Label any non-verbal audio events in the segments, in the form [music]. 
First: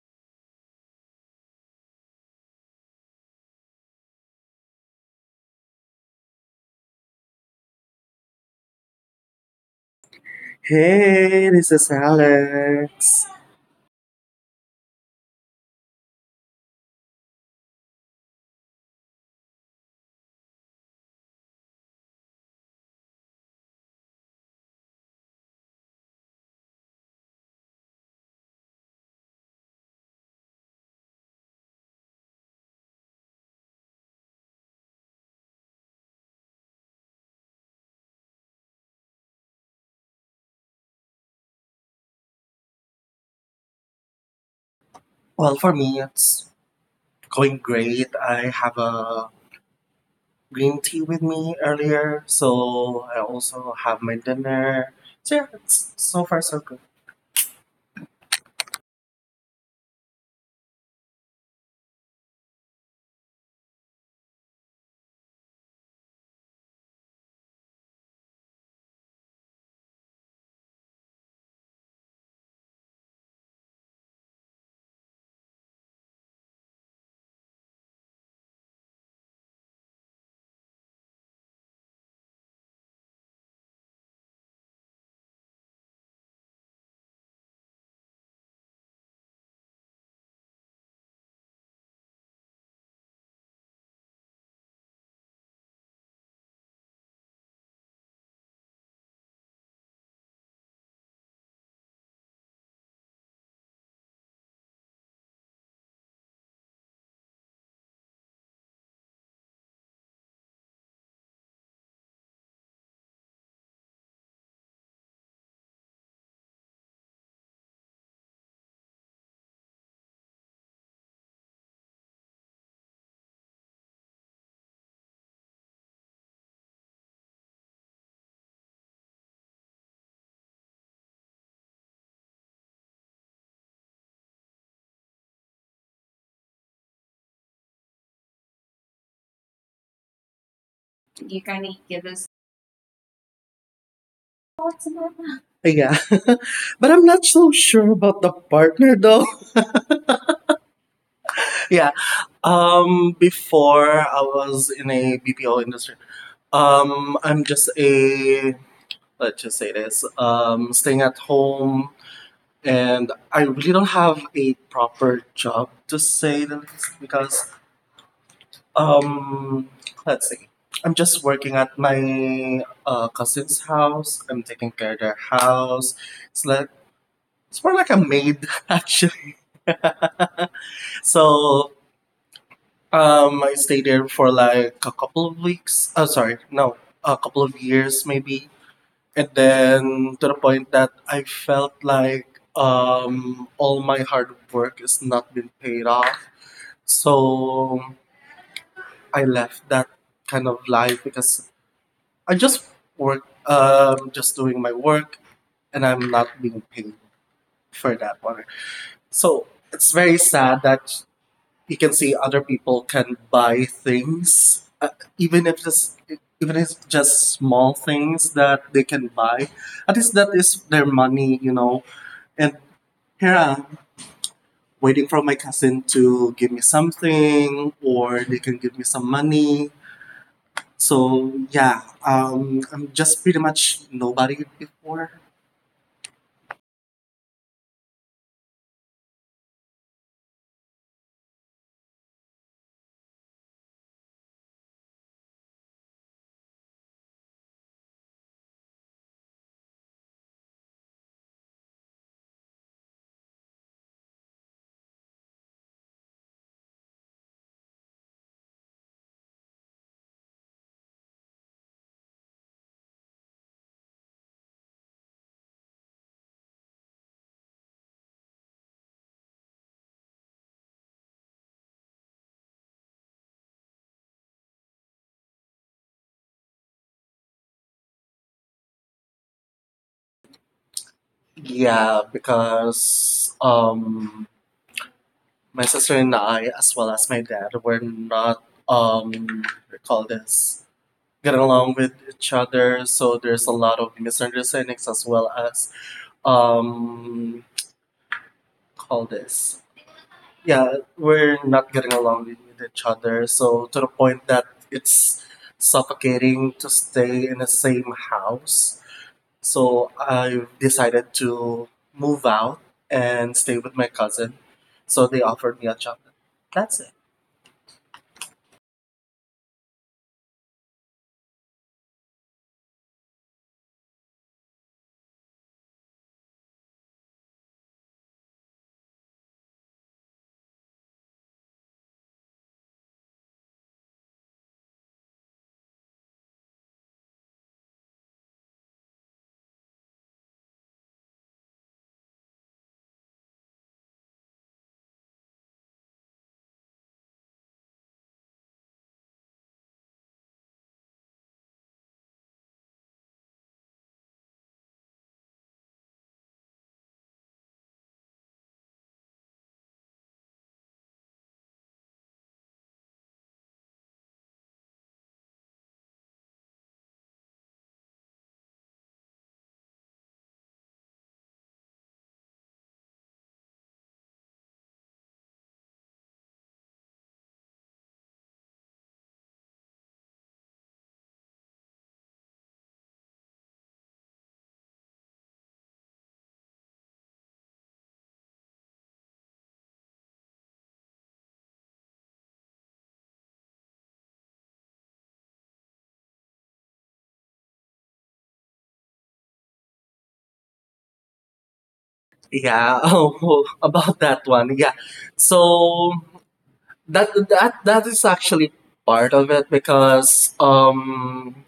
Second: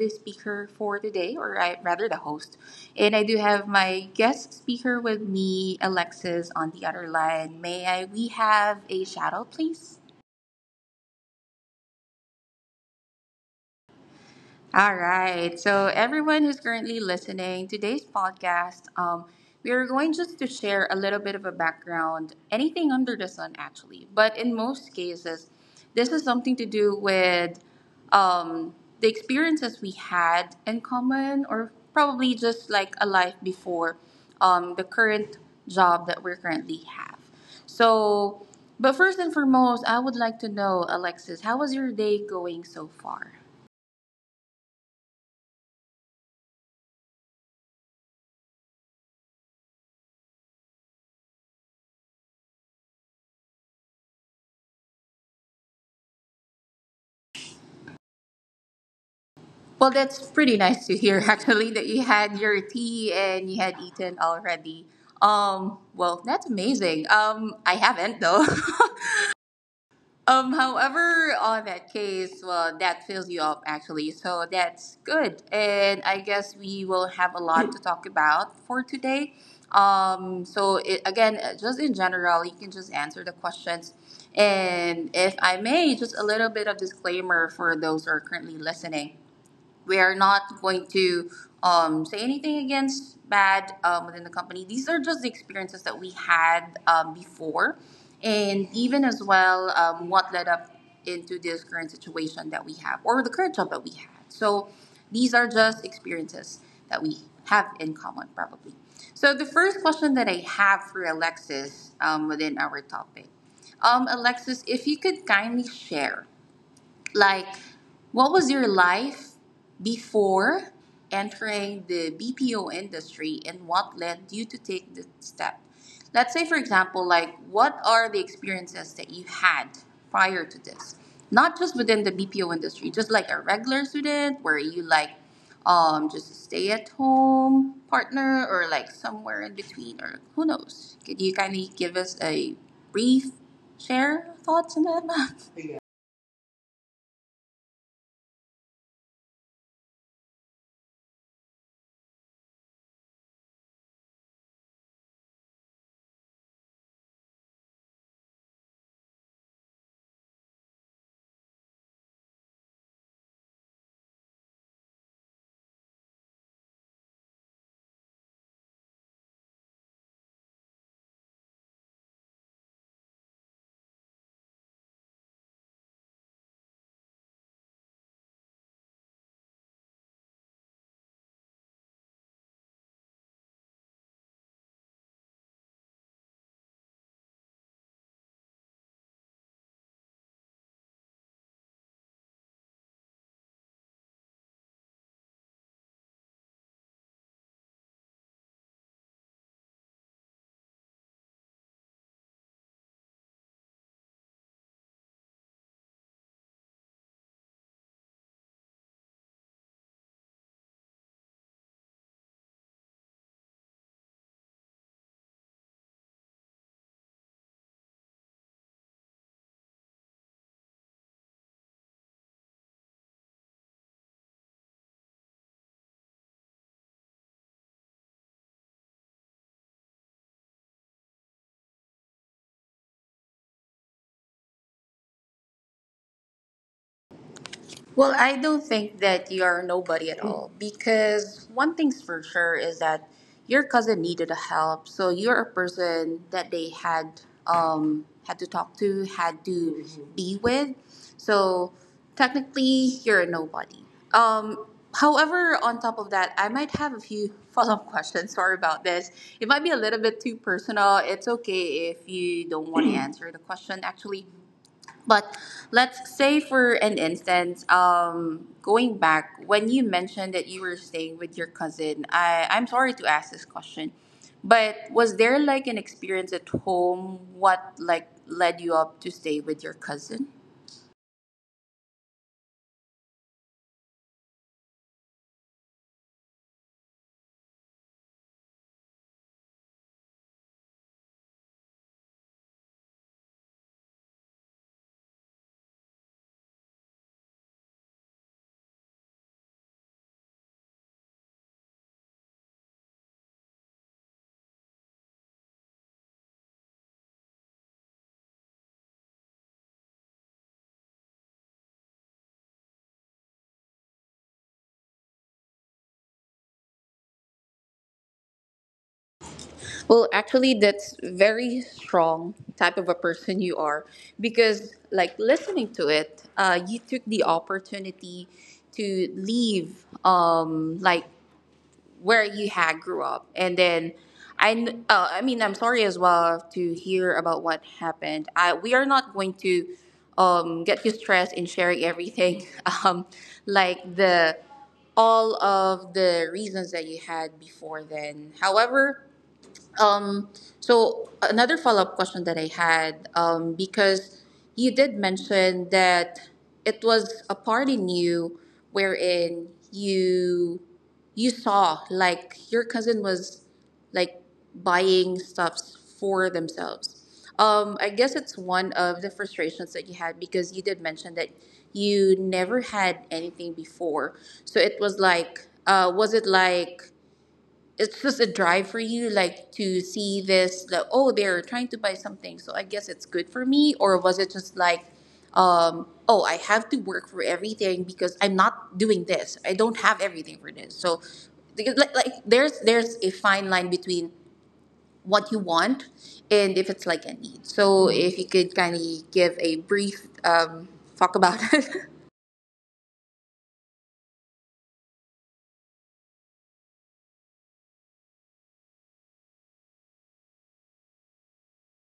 the speaker for today, or I rather the host. And I do have my guest speaker with me, Alexis, on the other line. May I we have a shadow, please? Hey, this is Alex. All right. So, everyone who's currently listening, today's podcast, we are going just to share a little bit of a background, anything under the sun, actually. But in most cases, this is something to do with the experiences we had in common, or probably just like a life before the current job that we're currently have. So, but first and foremost, I would like to know, Alexis, how was your day going so far? Well, for me, it's going great. I have a green tea with me earlier, so I also have my dinner. So, yeah, it's so far so good. Well, that's pretty nice to hear, [laughs] actually, that you had your tea and you had eaten already. Well, that's amazing. I haven't though. [laughs] However, on that case, well, that fills you up actually, so that's good. And I guess we will have a lot to talk about for today. Just in general, you can just answer the questions. And if I may, just a little bit of disclaimer for those who are currently listening, we are not going to say anything against bad within the company. These are just the experiences that we had before, and even as well what led up into this current situation that we have or the current job that we had. So these are just experiences that we have in common, probably. So the first question that I have for Alexis within our topic, Alexis, if you could kindly share. Like, what was your life before entering the BPO industry and what led you to take the step? Let's say, for example, like, what are the experiences that you had prior to this? Not just within the BPO industry, just like a regular student, where you like just a stay at home partner or like somewhere in between or who knows? Could you kindly You give kind us of give a us brief share thoughts on thoughts that? [laughs] about that? Yeah, [laughs] but I'm not so sure about the partner though. [laughs] yeah, before I was in a BPO industry, I'm just a let's just say this, staying at home, and I really don't have a proper job to say the least because um let's see. I'm just working at my cousin's house. I'm taking care of their house. It's like it's more like a maid [laughs] actually. [laughs] so I stayed there for like a couple of weeks. Oh, sorry, no, a couple of years maybe. And then, to the point that I felt like all my hard work is not been paid off. So I left that kind of life because I just work, just doing my work, and I'm not being paid for that one. So it's very sad that you can see other people can buy things, even if it's even if it's just small things that they can buy. At least that is their money, you know, and here I'm waiting for my cousin to give me something, or they can give me some money. So yeah, I'm just pretty much nobody before. Well, I don't think that you're nobody at all because one thing's for sure is that your cousin needed a help. So you're a person that they had had to talk to, had to be with. So technically, you're a nobody. Um, however, on top of that, I might have a few [laughs] follow up questions. Sorry about this. It might be a little bit too personal. It's okay if you don't want to answer the question, actually. But let's say for an instance, going back when you mentioned that you were staying with your cousin, I'm sorry to ask this question, but was there like an experience at home? What like led you up to stay with your cousin? Yeah, because my sister and I, as well as my dad, were not we call this get along with each other. So there's a lot of misunderstandings, as well as um, call this yeah, we're not getting along with each other. So to the point that it's suffocating to stay in the same house. So I decided to move out and stay with my cousin. So they offered me a job. That's it. Well, actually, that's very strong type of a person you are because, like, listening to it, you took the opportunity to leave, like where you had grew up, and then I mean, I'm sorry as well to hear about what happened. I, we are not going to get you stressed in sharing everything, [laughs] um, like the all of the reasons that you had before then. However, um, so another follow-up question that I had, because you did mention that it was a part in you wherein you saw like your cousin was like buying stuffs for themselves. I guess it's one of the frustrations that you had because you did mention that you never had anything before. So it was like, was it like it's just a drive for you like to see this like, oh, they're trying to buy something, so I guess it's good for me? Or was it just like, oh, I have to work for everything because I'm not doing this, I don't have everything for this? So because, like there's a fine line between what you want and if it's like a need. So if you could kind of give a brief talk about [laughs] it. Yeah, [laughs] oh, about that one. Yeah. So that is actually part of it, because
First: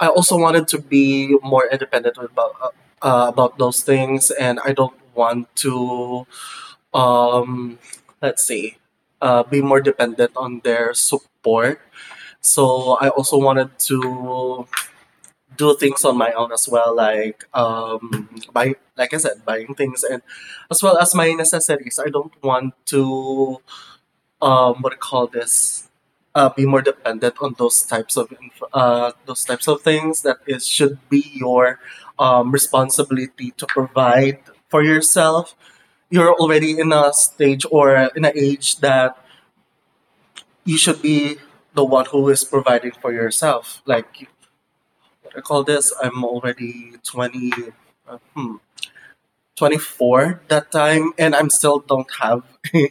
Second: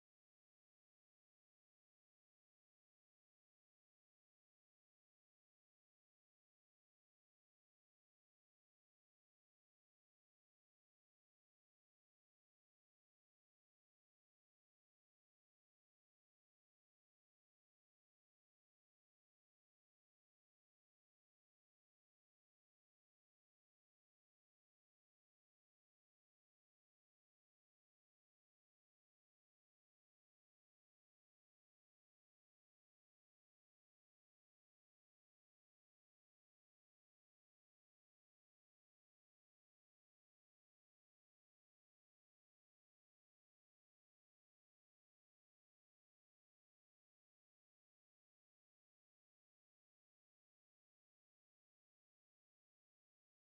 I also wanted to be more independent about those things, and I don't want to um let's see, be more dependent on their support. So I also wanted to do things on my own as well, like buy, like I said, buying things and as well as my necessities. I don't want to what do you call this be more dependent on those types of those types of things that it should be your responsibility to provide for yourself. You're already in a stage or in an age that you should be the one who is providing for yourself, like what do call this, I'm already 20, uh, hmm, 24 that time, and I'm still don't have [laughs] a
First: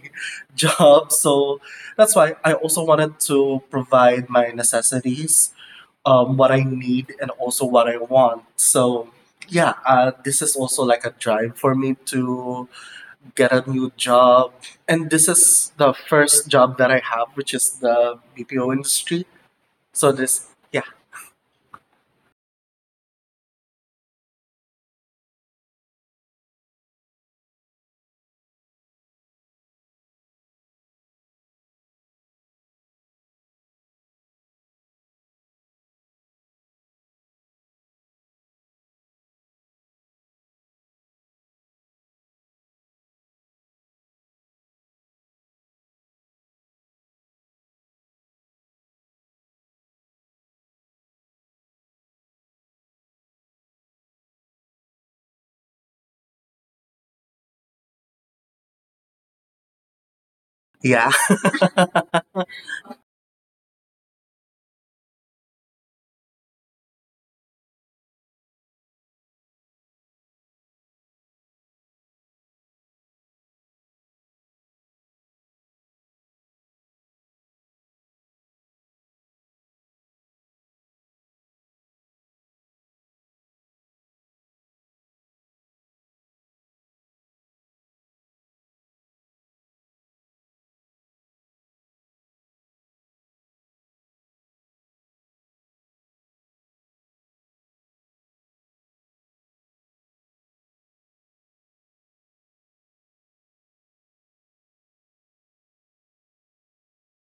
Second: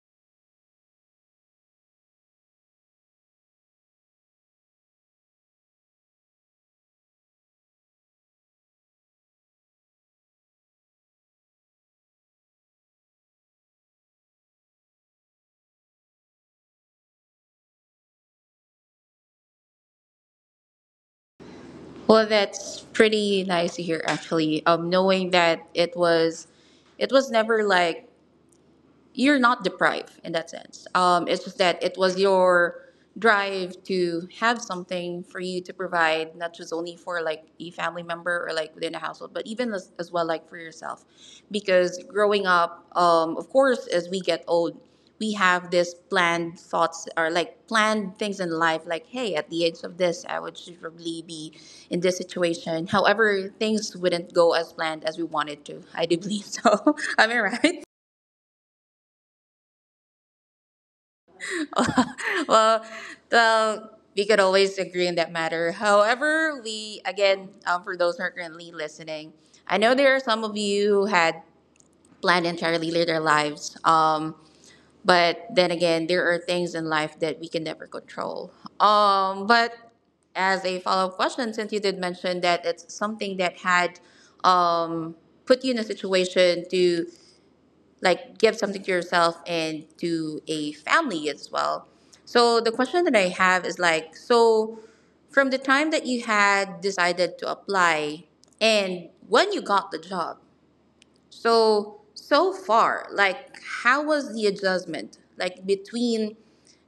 job. So that's why I also wanted to provide my necessities, what I need and also what I want. So yeah, this is also like a drive for me to get a new job. And this is the first job that I have, which is the BPO industry. So this, yeah, Well, that's pretty nice to hear, actually. Knowing that it was never like you're not deprived in that sense. It's just that it was your drive to have something for you to provide, not just only for like a family member or like within a household, but even as well like for yourself. Because growing up, of course, as we get old, we have this planned thoughts or like planned things in life like, hey, at the age of this I would should probably be in this situation. However, things wouldn't go as planned as we wanted to, I do believe so. [laughs] Am I right? yeah. [laughs] [laughs] Well, well, we could always agree on that matter. However, we again, for those who are currently listening, I know there are some of you who had planned entirely their lives. But then again, there are things in life that we can never control. But as a follow-up question, since you did mention that it's something that had um, put you in a situation to like give something to yourself and to a family as well. So the question that I have is like, so from the time that you had decided to apply and when you got the job. So so far, like how was the adjustment like between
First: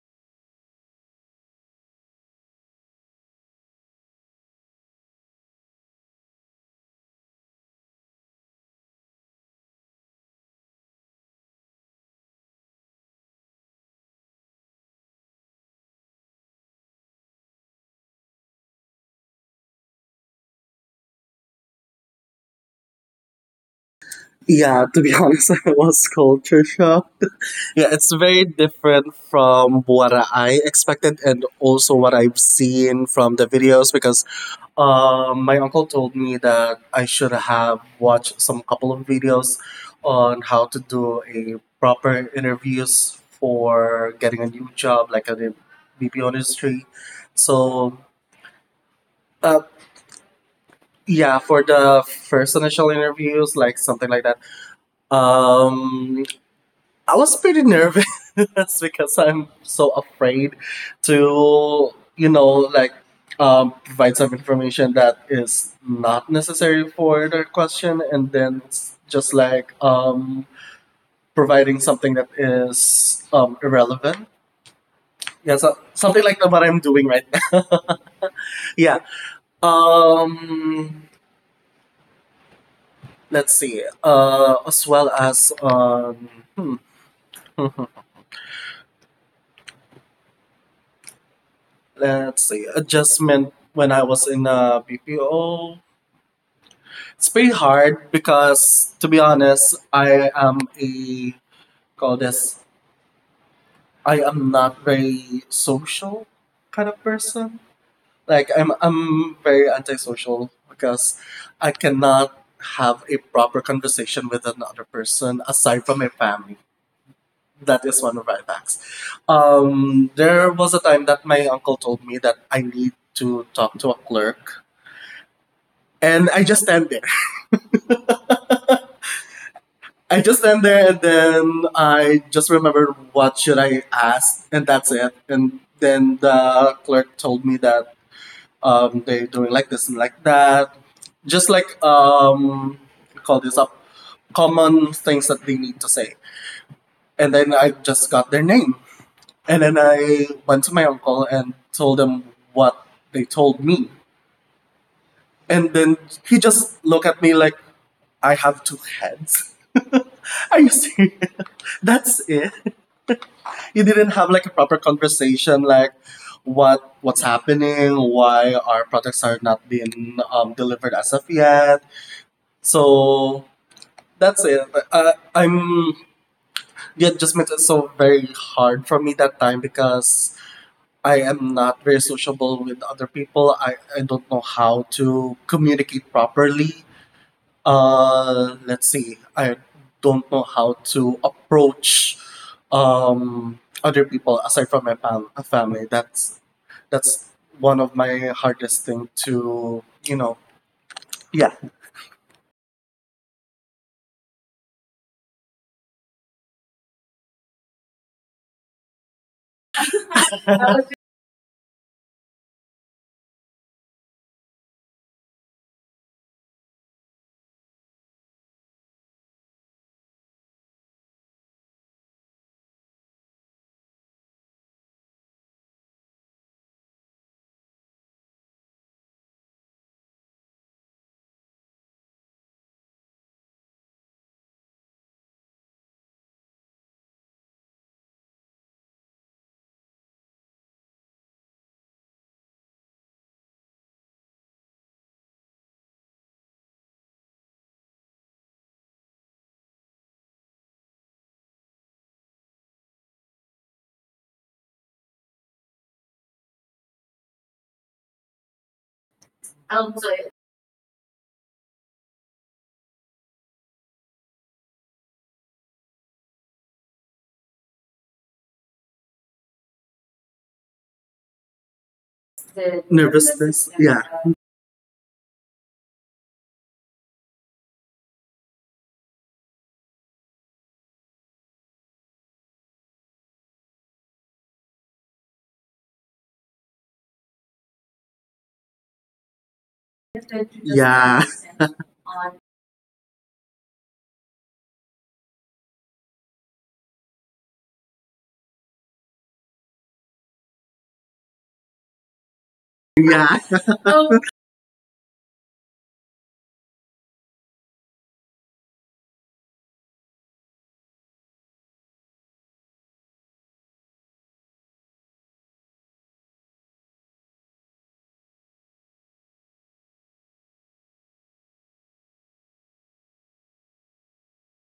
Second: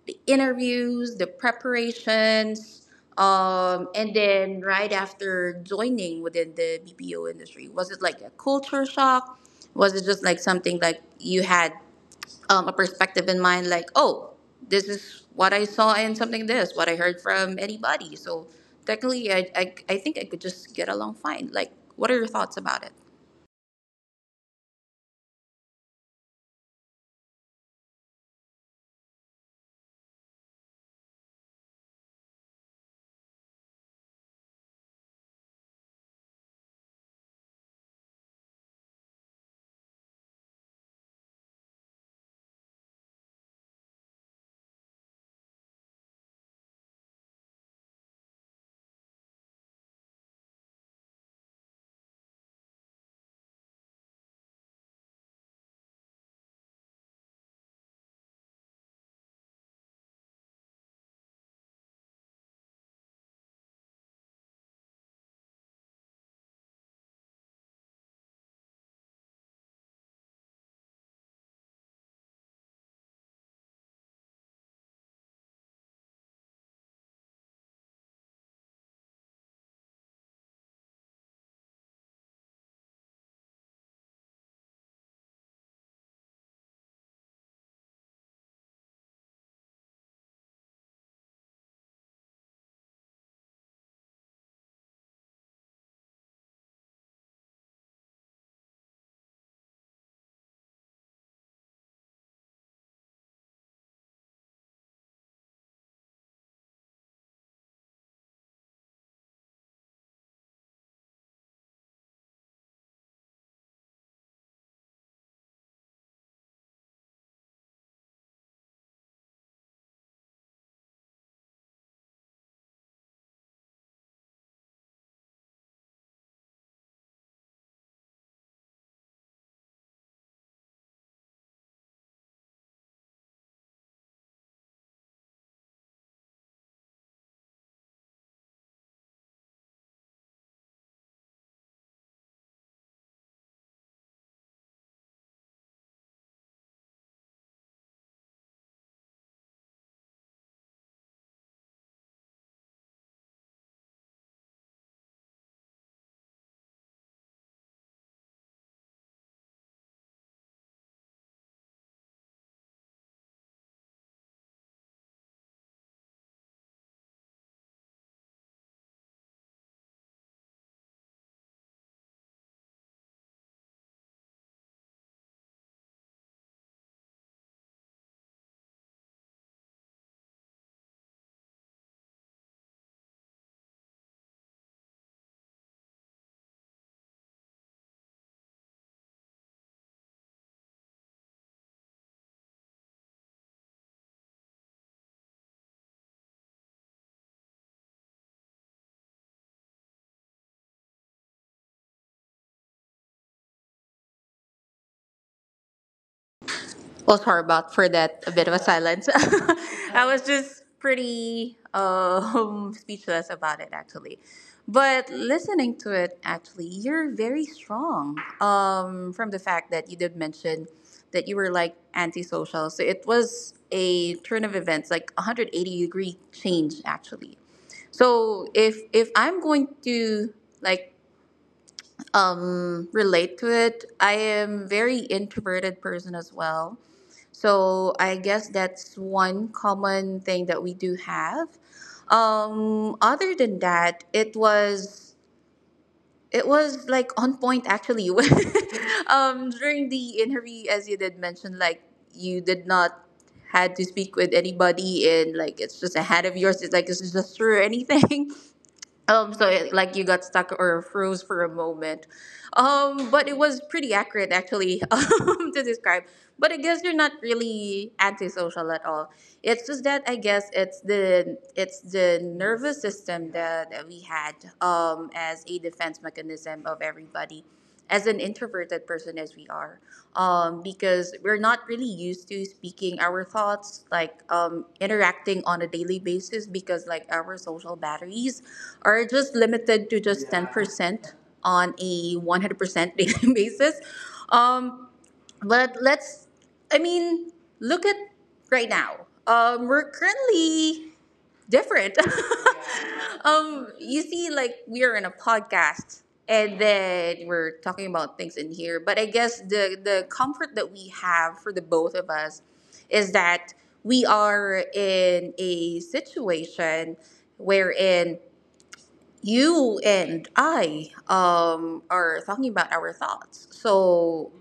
the interviews, the preparations, and then right after joining within the BPO industry? Was it like a culture shock? Was it just like something like you had a perspective in mind like, oh, this is what I saw and something this what I heard from anybody, so technically I think I could just get along fine? Like, what are your thoughts about it? Yeah, to be honest, [laughs] I was culture shocked. [laughs] Yeah, it's very different from what I expected and also what I've seen from the videos, because my uncle told me that I should have watched some couple of videos on how to do a proper interviews for getting a new job, like at the BPO industry. So, uh, yeah, for the first initial interviews, like something like that. Um, I was pretty nervous [laughs] because I'm so afraid to, you know, like provide some information that is not necessary for the question, and then it's just like providing something that is irrelevant. Yeah, so something like that, what I'm doing right now. [laughs] Yeah. Um, let's see. As well as hmm, [laughs] let's see, adjustment when I was in a BPO. It's pretty hard because, to be honest, I am a call this. I am not very social kind of person. Like I'm very antisocial because I cannot have a proper conversation with another person aside from my family. That is one of my facts. There was a time that my uncle told me that I need to talk to a clerk, and I just stand there, and then I just remembered what should I ask, and that's it. And then the clerk told me that they're doing like this and like that. Just like call this up common things that they need to say. And then I just got their name. And then I went to my uncle and told him what they told me. And then he just looked at me like I have two heads. [laughs] Are you serious? That's it. You didn't have like a proper conversation, like what's happening, why our products are not being delivered as of yet. So that's it. I'm The adjustment is so very hard for me that time, because I am not very sociable with other people. I don't know how to communicate properly. Let's see. I don't know how to approach other people aside from my family. That's one of my hardest thing, to you know. Yeah, Well, sorry about for that a bit of a silence. [laughs] I [laughs] was um, just pretty [laughs] speechless about it actually. But listening to it, actually, you're very strong. From the fact that you did mention that you were like antisocial, so it was a turn of events, like 180-degree change actually. So if I'm going to like relate to it. I am very introverted person as well. So I guess that's one common thing that we do have. Other than that, it was like on point actually. [laughs] During the interview, as you did mention, like you did not had to speak with anybody and like it's just a head of yours. It's like it's just through anything. [laughs] So it's Like you got stuck or froze for a moment. But it was pretty accurate actually, [laughs] to describe. But I guess you're not really antisocial at all. It's just that I guess it's the the nervous nervousness. system Yeah, that we had as a defense mechanism of everybody as an introverted person as we are, because we're not really used to speaking our thoughts like interacting on a daily basis because like our social batteries are just limited to just yeah, 10% [laughs] on a 100% daily [laughs] basis. Um, but let's i mean look at right now, we're currently different. yeah, [laughs] oh, You see, like we are in a podcast, and then we're talking about things in here. But I guess the comfort that we have for the both of us is that we are in a situation wherein you and I are talking about our thoughts. So I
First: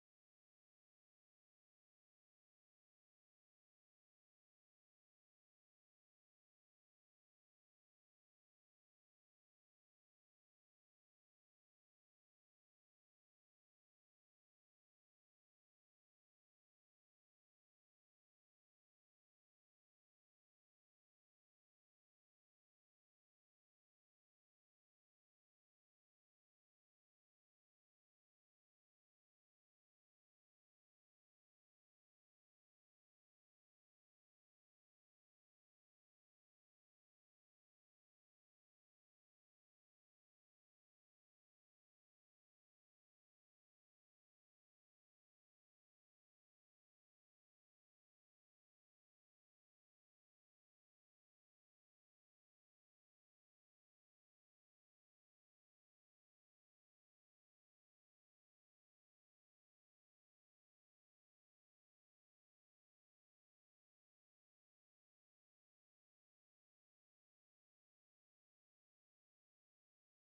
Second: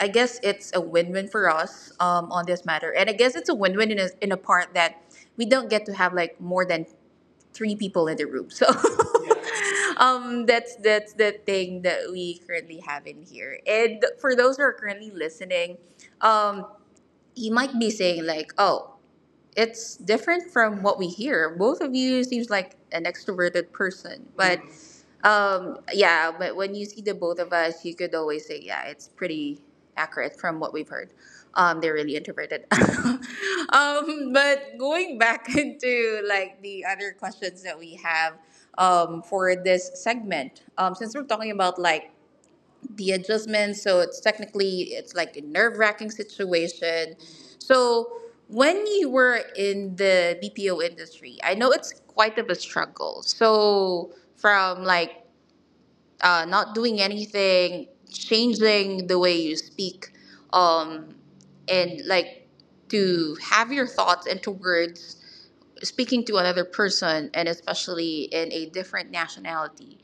I guess it's a win-win for us on this matter, and I guess it's a win-win in a part that we don't get to have like more than three people in the room. So [laughs] that's the thing that we currently have in here. And for those who are currently listening, um, you might be saying like, "Oh, it's different from what we hear. Both of you seems like an extroverted person, but yeah, but when you see the both of us, you could always say, yeah, it's pretty accurate from what we've heard. They're really introverted." [laughs] But going back [laughs] into like the other questions that we have for this segment, since we're talking about like the adjustment. So it's technically it's like a nerve wracking situation. So when you were in the BPO industry, I know it's quite of a struggle. So from like not doing anything, changing the way you speak, um, and like to have your thoughts into words, speaking to another person, and especially in a different nationality.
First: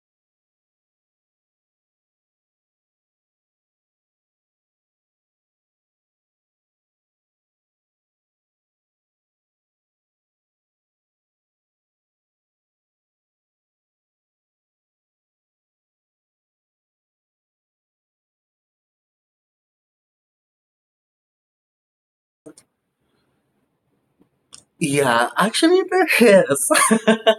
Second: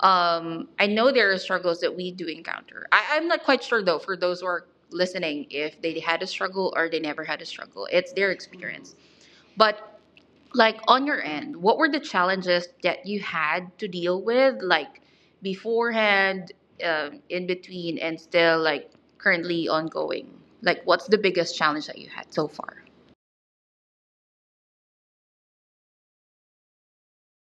I know there are struggles that we do encounter. I'm not quite sure though, for those who are listening, if they had a struggle or they never had a struggle, it's their experience. But like on your end, what were the challenges that you had to deal with, like beforehand, in between, and still like currently ongoing, like what's the biggest challenge that you had so far? yeah. Actually, there is. [laughs]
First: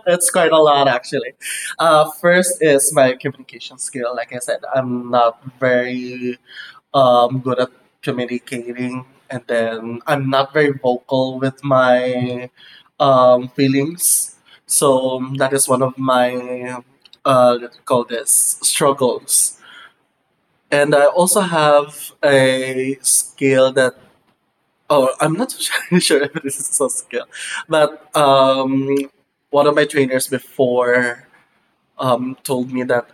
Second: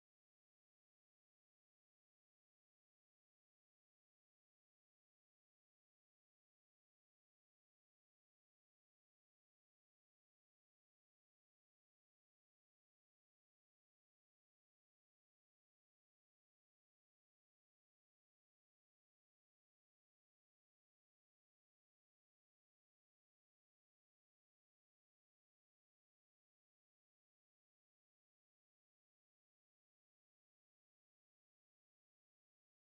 It's quite a lot actually. First is my communication skill. Like I said, I'm not very good at communicating, and then I'm not very vocal with my feelings. So that is one of my let's call this struggles. And I also have a skill that oh I'm not [laughs] sure if this is a skill, but one of my trainers before told me that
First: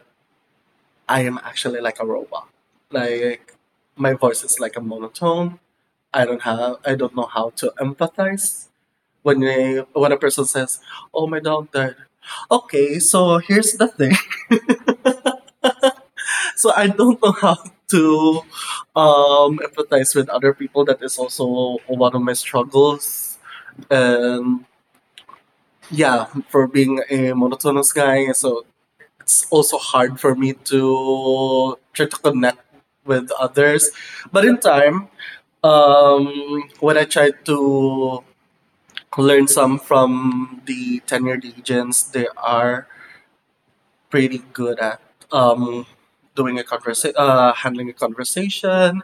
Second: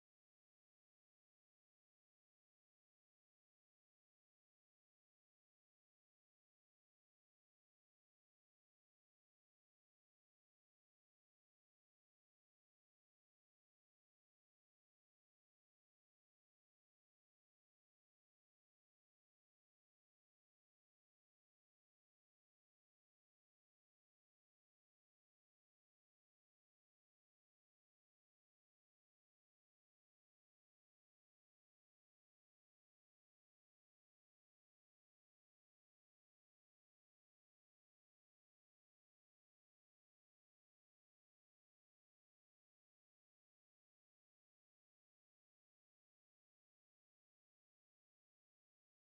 I am actually like a robot. Like my voice is like a monotone. I don't know how to empathize when a person says, "Oh, my dog died." Okay, so here's the thing. [laughs] So I don't know how to empathize with other people. That is also one of my struggles. And yeah, for being a monotonous guy, so it's also hard for me to try to connect with others. But in time, when I tried to learned some from the tenured agents. They are pretty good at um, doing a conversation, handling a conversation,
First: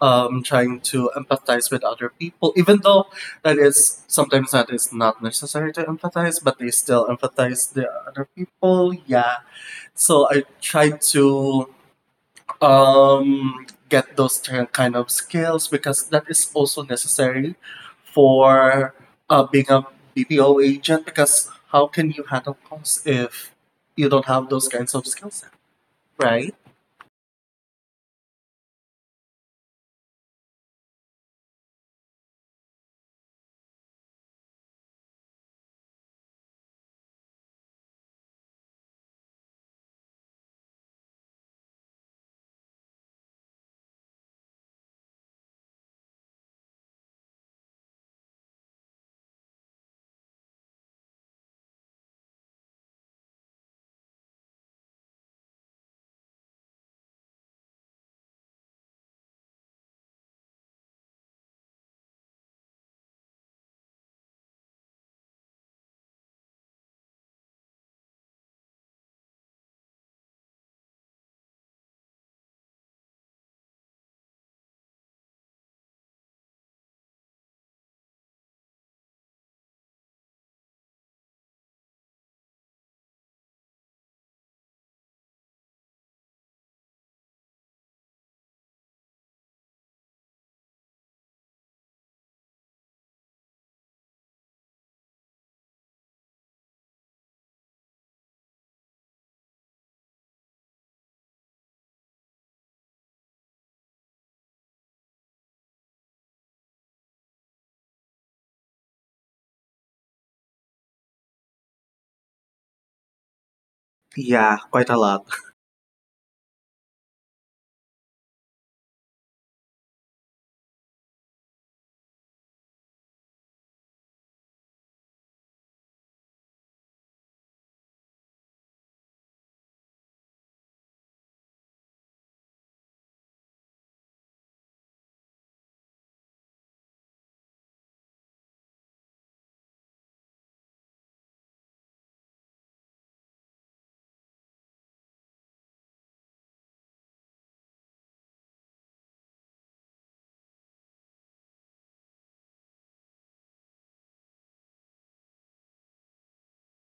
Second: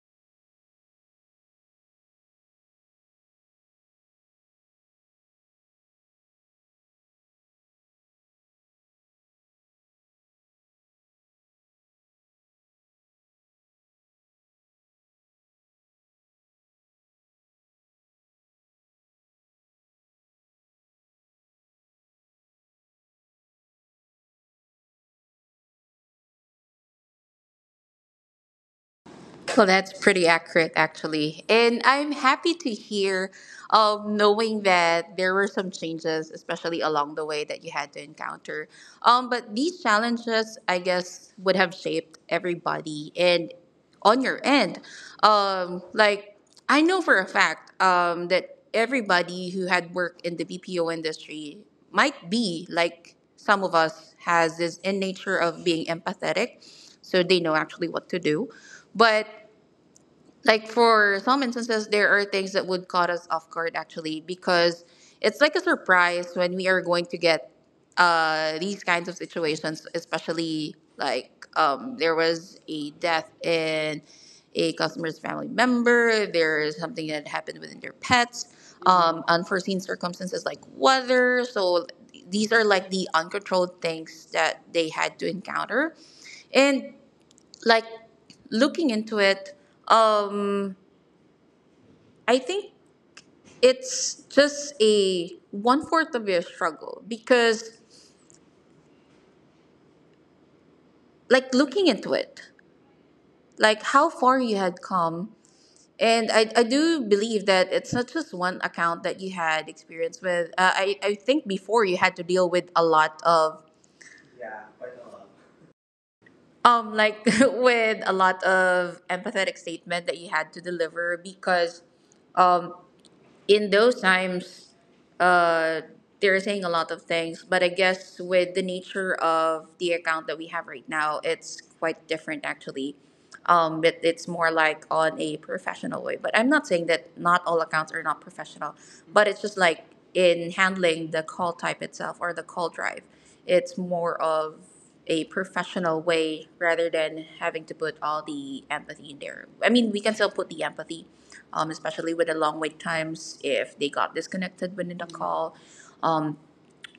trying to empathize with other people, even though that is sometimes that is not necessary to empathize, but they still empathize the other people. Yeah. So I try to get those kind of skills, because that is also necessary for being a BPO agent, because how can you handle calls if you don't have those kinds of skills, right? Well, that's pretty accurate, actually. And I'm happy to hear, knowing that there were some changes, especially along the way, that you had to encounter. But these challenges, I guess, would have shaped everybody. And on your end, like, I know for a fact that everybody who had worked in the BPO industry might be, like some of us, has this in nature of being empathetic. So they know actually what to do. But like for some instances, there are things that would caught us off guard, actually, because it's like a surprise when we are going to get these kinds of situations, especially like there was a death in a customer's family member, there is something that happened within their pets, unforeseen circumstances like weather. So these are like the uncontrolled things that they had to encounter. And like, looking into it, um, I think it's just a one fourth of your struggle because, like, looking into it, like how far you had come. And I do believe that it's not just one account that you had experience with. I think before you had to deal with a lot of, Yeah, quite a lot. Like, [laughs] with a lot of empathetic statement that you had to deliver because um in those times, uh, they're saying a lot of things, but I guess with the nature of the account that we have right now, it's quite different actually. But it's more like on a professional way. But I'm not saying that not all accounts are not professional, but it's just like in handling the call type itself or the call drive, it's more of a professional way rather than having to put all the empathy in there. I mean, we can still put the empathy, especially with the long wait times if they got disconnected within the call, um,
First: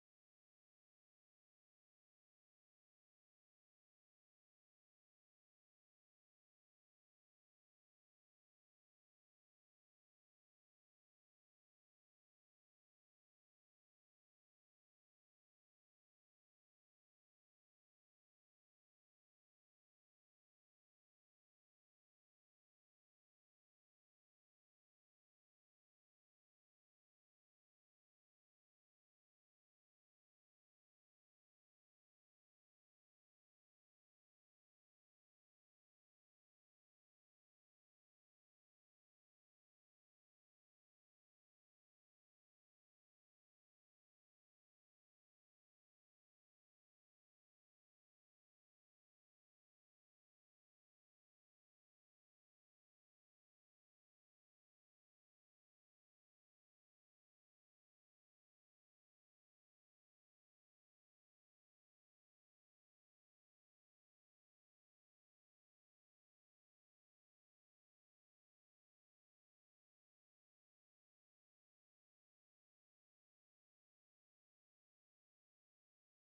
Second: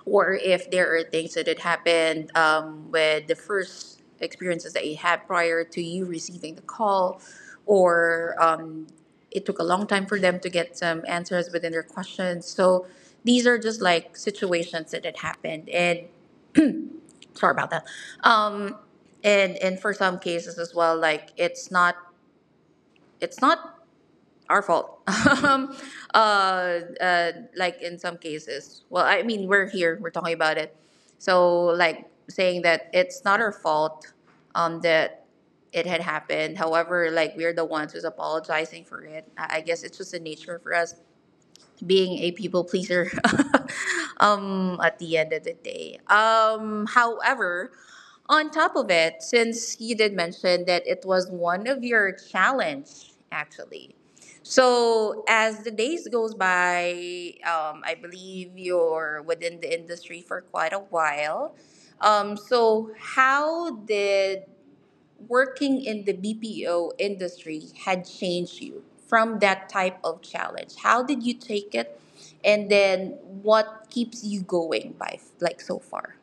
or if there are things that had happened with the first experiences that you had prior to you receiving the call, or it took a long time for them to get some answers within their questions. So these are just like situations that had happened. And sorry about that. um and for some cases as well, like, it's not our fault. [laughs] um uh, like in some cases, well, I mean, we're here, we're talking about it, so like saying that it's not our fault, that it had happened. However, like, we're the ones who's apologizing for it. I guess it's just the nature for us being a people pleaser, [laughs] at the end of the day. However, on top of it, since you did mention that it was one of your challenge, actually. So as the days goes by, I believe you're within the industry for quite a while. So how did working in the BPO industry had changed you from that type of challenge? How did you take it? And then what keeps you going by like so far?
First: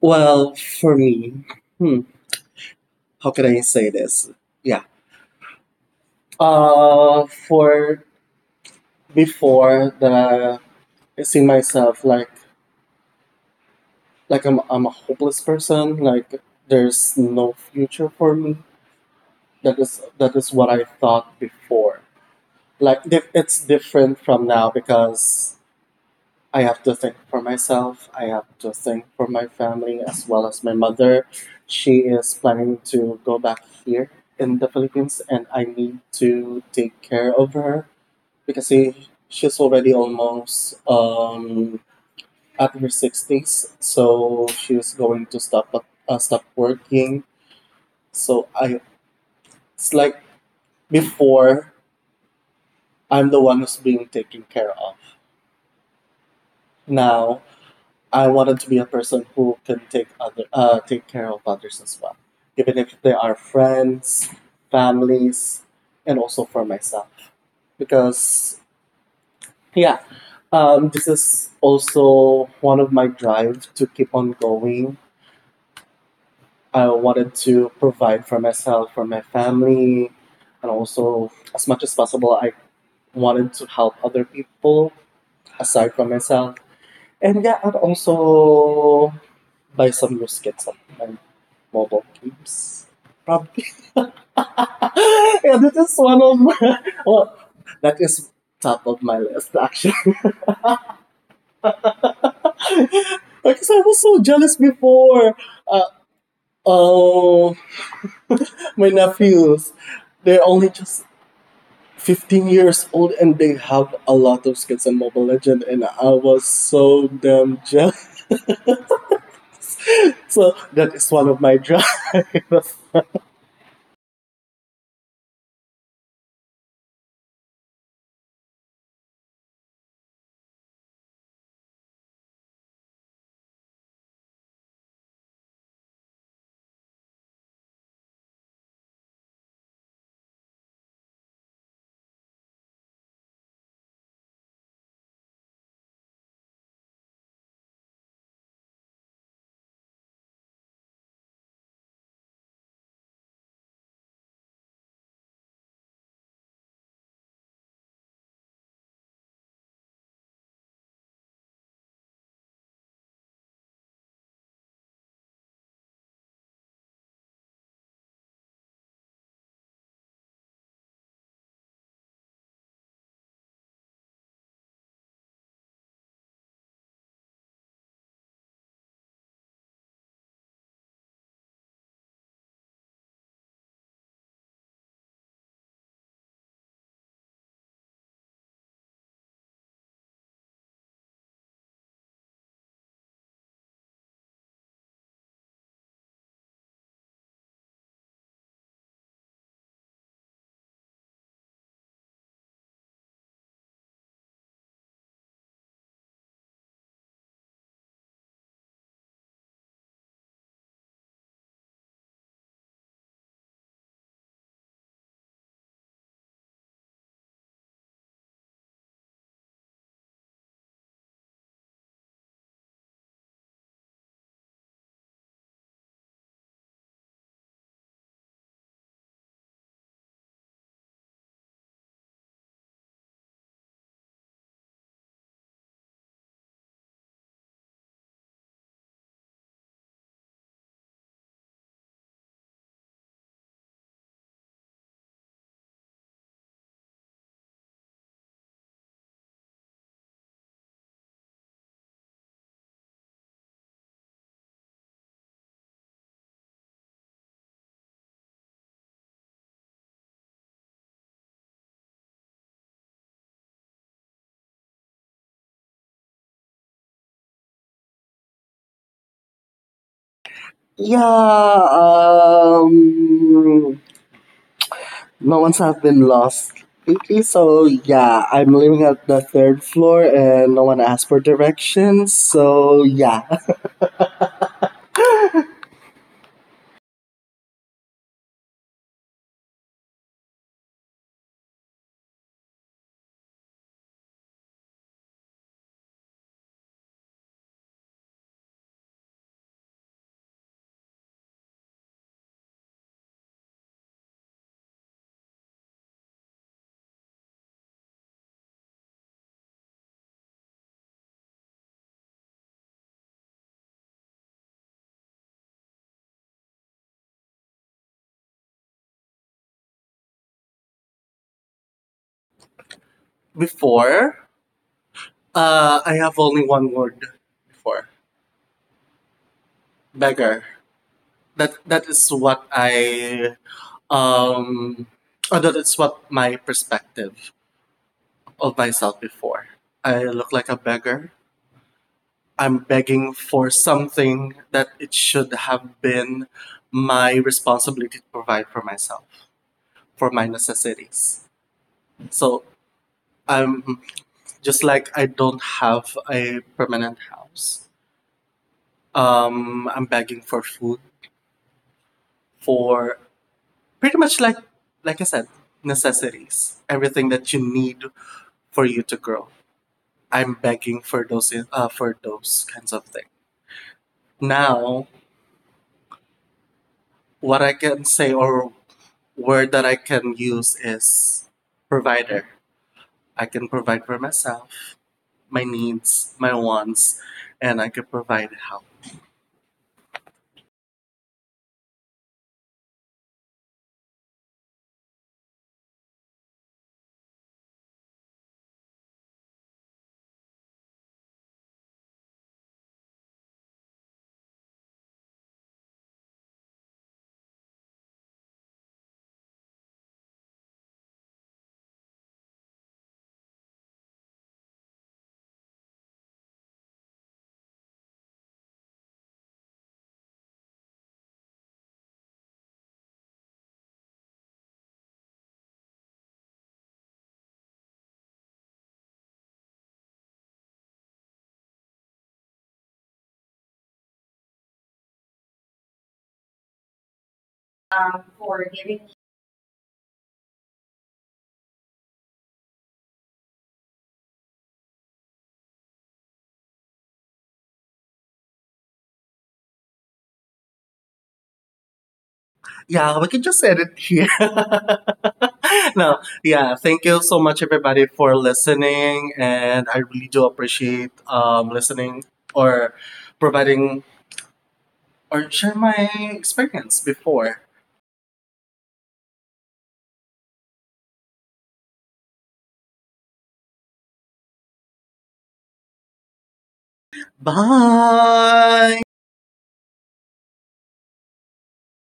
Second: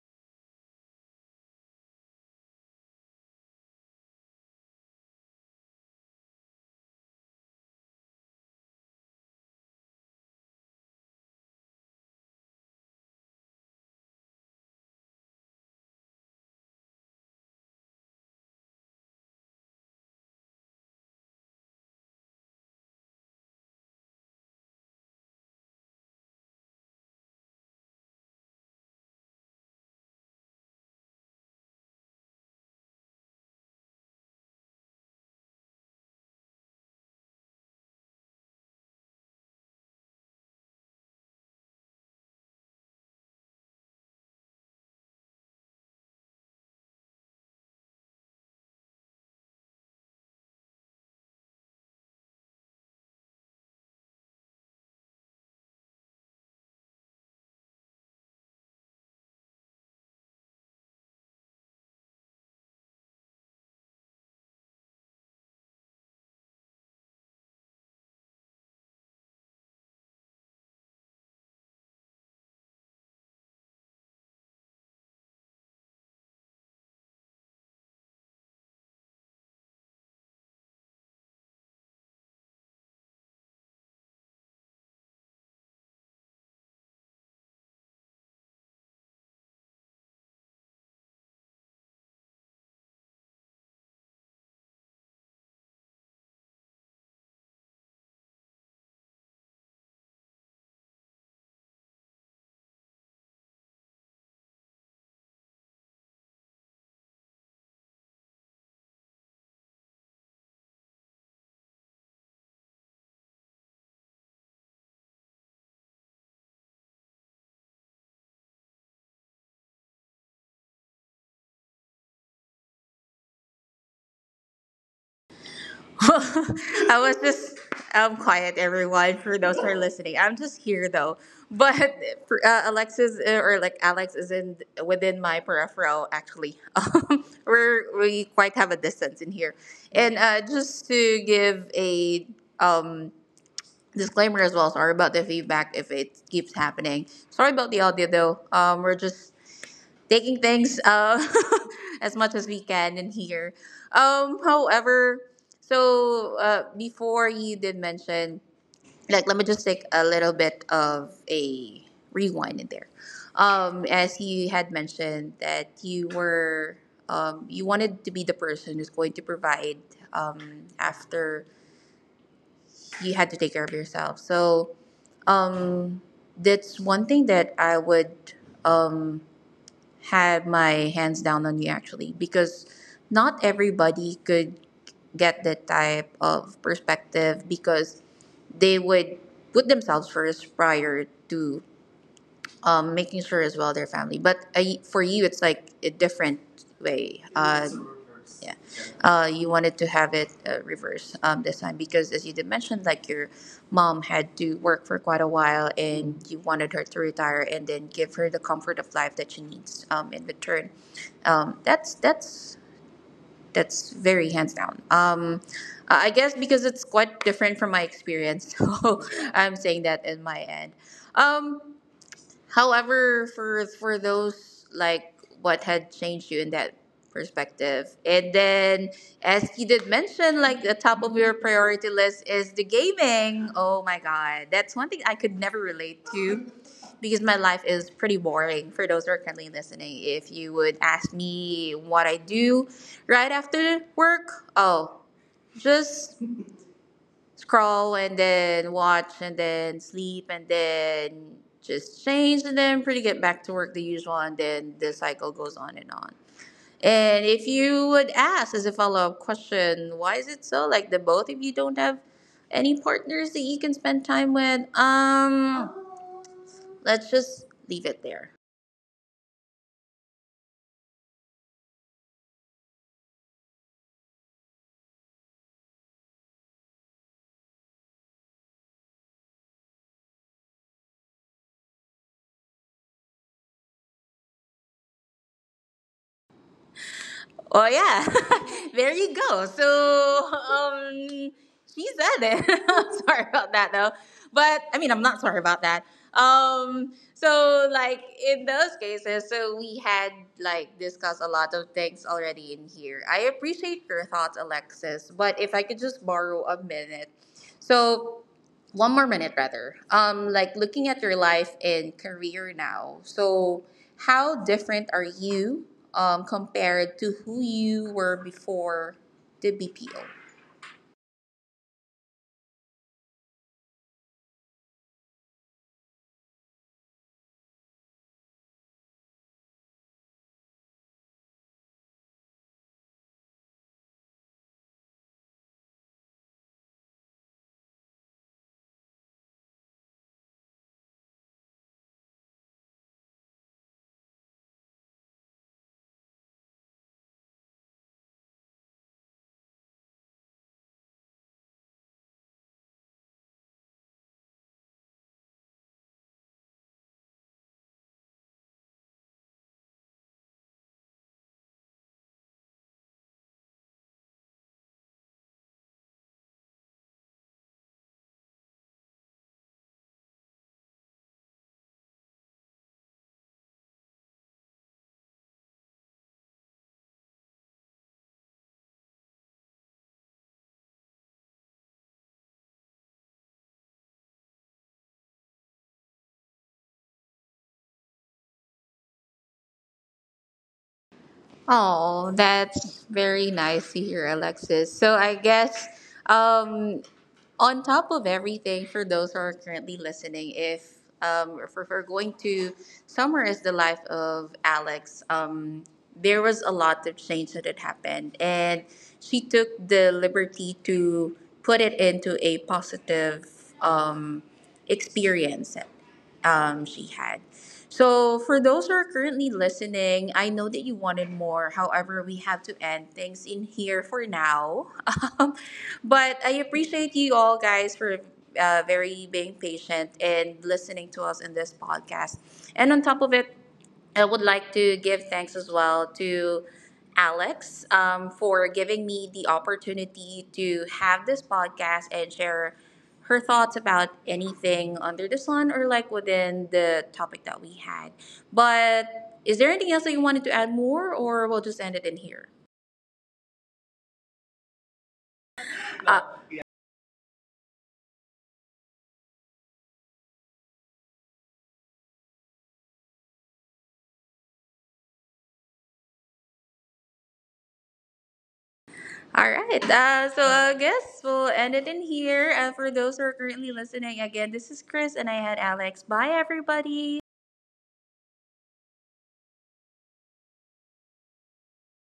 Well, for me, hmm, how can I say this? Yeah. For before that, I see myself like I'm a hopeless person. Like there's no future for me. That is what I thought before. Like it's different from now, because I have to think for myself. I have to think for my family, as well as my mother. She is planning to go back here in the Philippines, and I need to take care of her, because she's already almost at her sixties. So she's going to stop working. So I it's like before I'm the one who's being taken care of. Now, I wanted to be a person who can take care of others as well, even if they are friends, families, and also for myself. Because yeah, this is also one of my drive to keep on going. I wanted to provide for myself, for my family, and also, as much as possible, I wanted to help other people aside from myself. And yeah, and also buy some new skins of my mobile games. Probably. [laughs] yeah, that is one of my. Well, that is top of my list, actually. [laughs] because I was so jealous before. Uh, oh, my nephews. They're only just 15 years old and they have a lot of skins in Mobile Legend, and I was so damn jealous. [laughs] So, that is one of my drive. [laughs] [laughs] I was just quiet, everyone. For those who are listening, I'm just here though. [laughs] But for, Alexis, or like Alex, is in within my peripheral actually. [laughs] We quite have a distance in here. And just to give a um disclaimer as well. Sorry about the feedback if it keeps happening. Sorry about the audio though. We're just taking things, [laughs] as much as we can in here. However, so before you did mention, like, let me just take a little bit of a rewind in there. As you had mentioned that you were, you wanted to be the person who's going to provide, after you had to take care of yourself. So, um, that's one thing that I would, um, have my hands down on you actually, because not everybody could get that type of perspective, because they would put themselves first prior to, making sure as well their family. But I, for you, it's like a different way. Yeah. You wanted to have it reversed this time because, as you did mention, like your mom had to work for quite a while and you wanted her to retire and then give her the comfort of life that she needs, in return. That's that's very hands down. I guess because it's quite different from my experience, [laughs] so I'm saying that in my end. Um, However, for those like what had changed you in that perspective, and then, as you did mention, like the top of your priority list is the gaming. Oh my god, that's one thing I could never relate to, because my life is pretty boring. For those who are currently listening, if you would ask me what I do right after work, oh, just scroll and then watch and then sleep and then just change and then pretty get back to work, the usual, and then the cycle goes on. And if you would ask as a follow-up question, why is it so, like, the both of you don't have any partners that you can spend time with? Let's just leave it there. Yeah, no one's have been lost lately, so yeah, I'm living at the third floor and no one asked for directions, so yeah. Oh yeah, [laughs] there you go. So she said it. [laughs] I'm sorry about that though, but I mean I'm not sorry about that. So like in those cases, so we had like discussed a lot of things already in here. I appreciate your thoughts, Alexis, but if I could just borrow a minute, so one more minute rather, like looking at your life and career now, so how different are you, compared to who you were before the BPO? Before, I have only one word before: beggar. That that is what I um, oh, that is what my perspective of myself before. I look like a beggar. I'm begging for something that it should have been my responsibility to provide for myself, for my necessities. So I'm just like I don't have a permanent house. I'm begging for food, for pretty much like I said, necessities, everything that you need for you to grow. I'm begging for those kinds of things. Now, what I can say or word that I can use is provider. I can provide for myself, my needs, my wants, and I can provide help. Oh, that's very nice to hear, Alexis. So I guess, um, on top of everything, for those who are currently listening, if, if we're going to summarize the life of Alex, there was a lot of change that had happened, and she took the liberty to put it into a positive, um, experience she had. So, for those who are currently listening, I know that you wanted more. However, we have to end things in here for now. [laughs] Um, but I appreciate you all guys for very being patient and listening to us in this podcast. And on top of it, I would like to give thanks as well to Alex, for giving For me the giving opportunity to have this podcast and share her thoughts about anything under the sun or like within the topic that we had. But is there anything else that you wanted to add more, or we'll just end it in here? Yeah, we can just end it here. Uh, [laughs] no, yeah, thank you so much, everybody, for listening. And I really do appreciate listening or providing or share my experience before. all right. So I guess we'll end it in here. For those who are currently listening, again, this is Chris and I had Alex. Bye, everybody. Bye.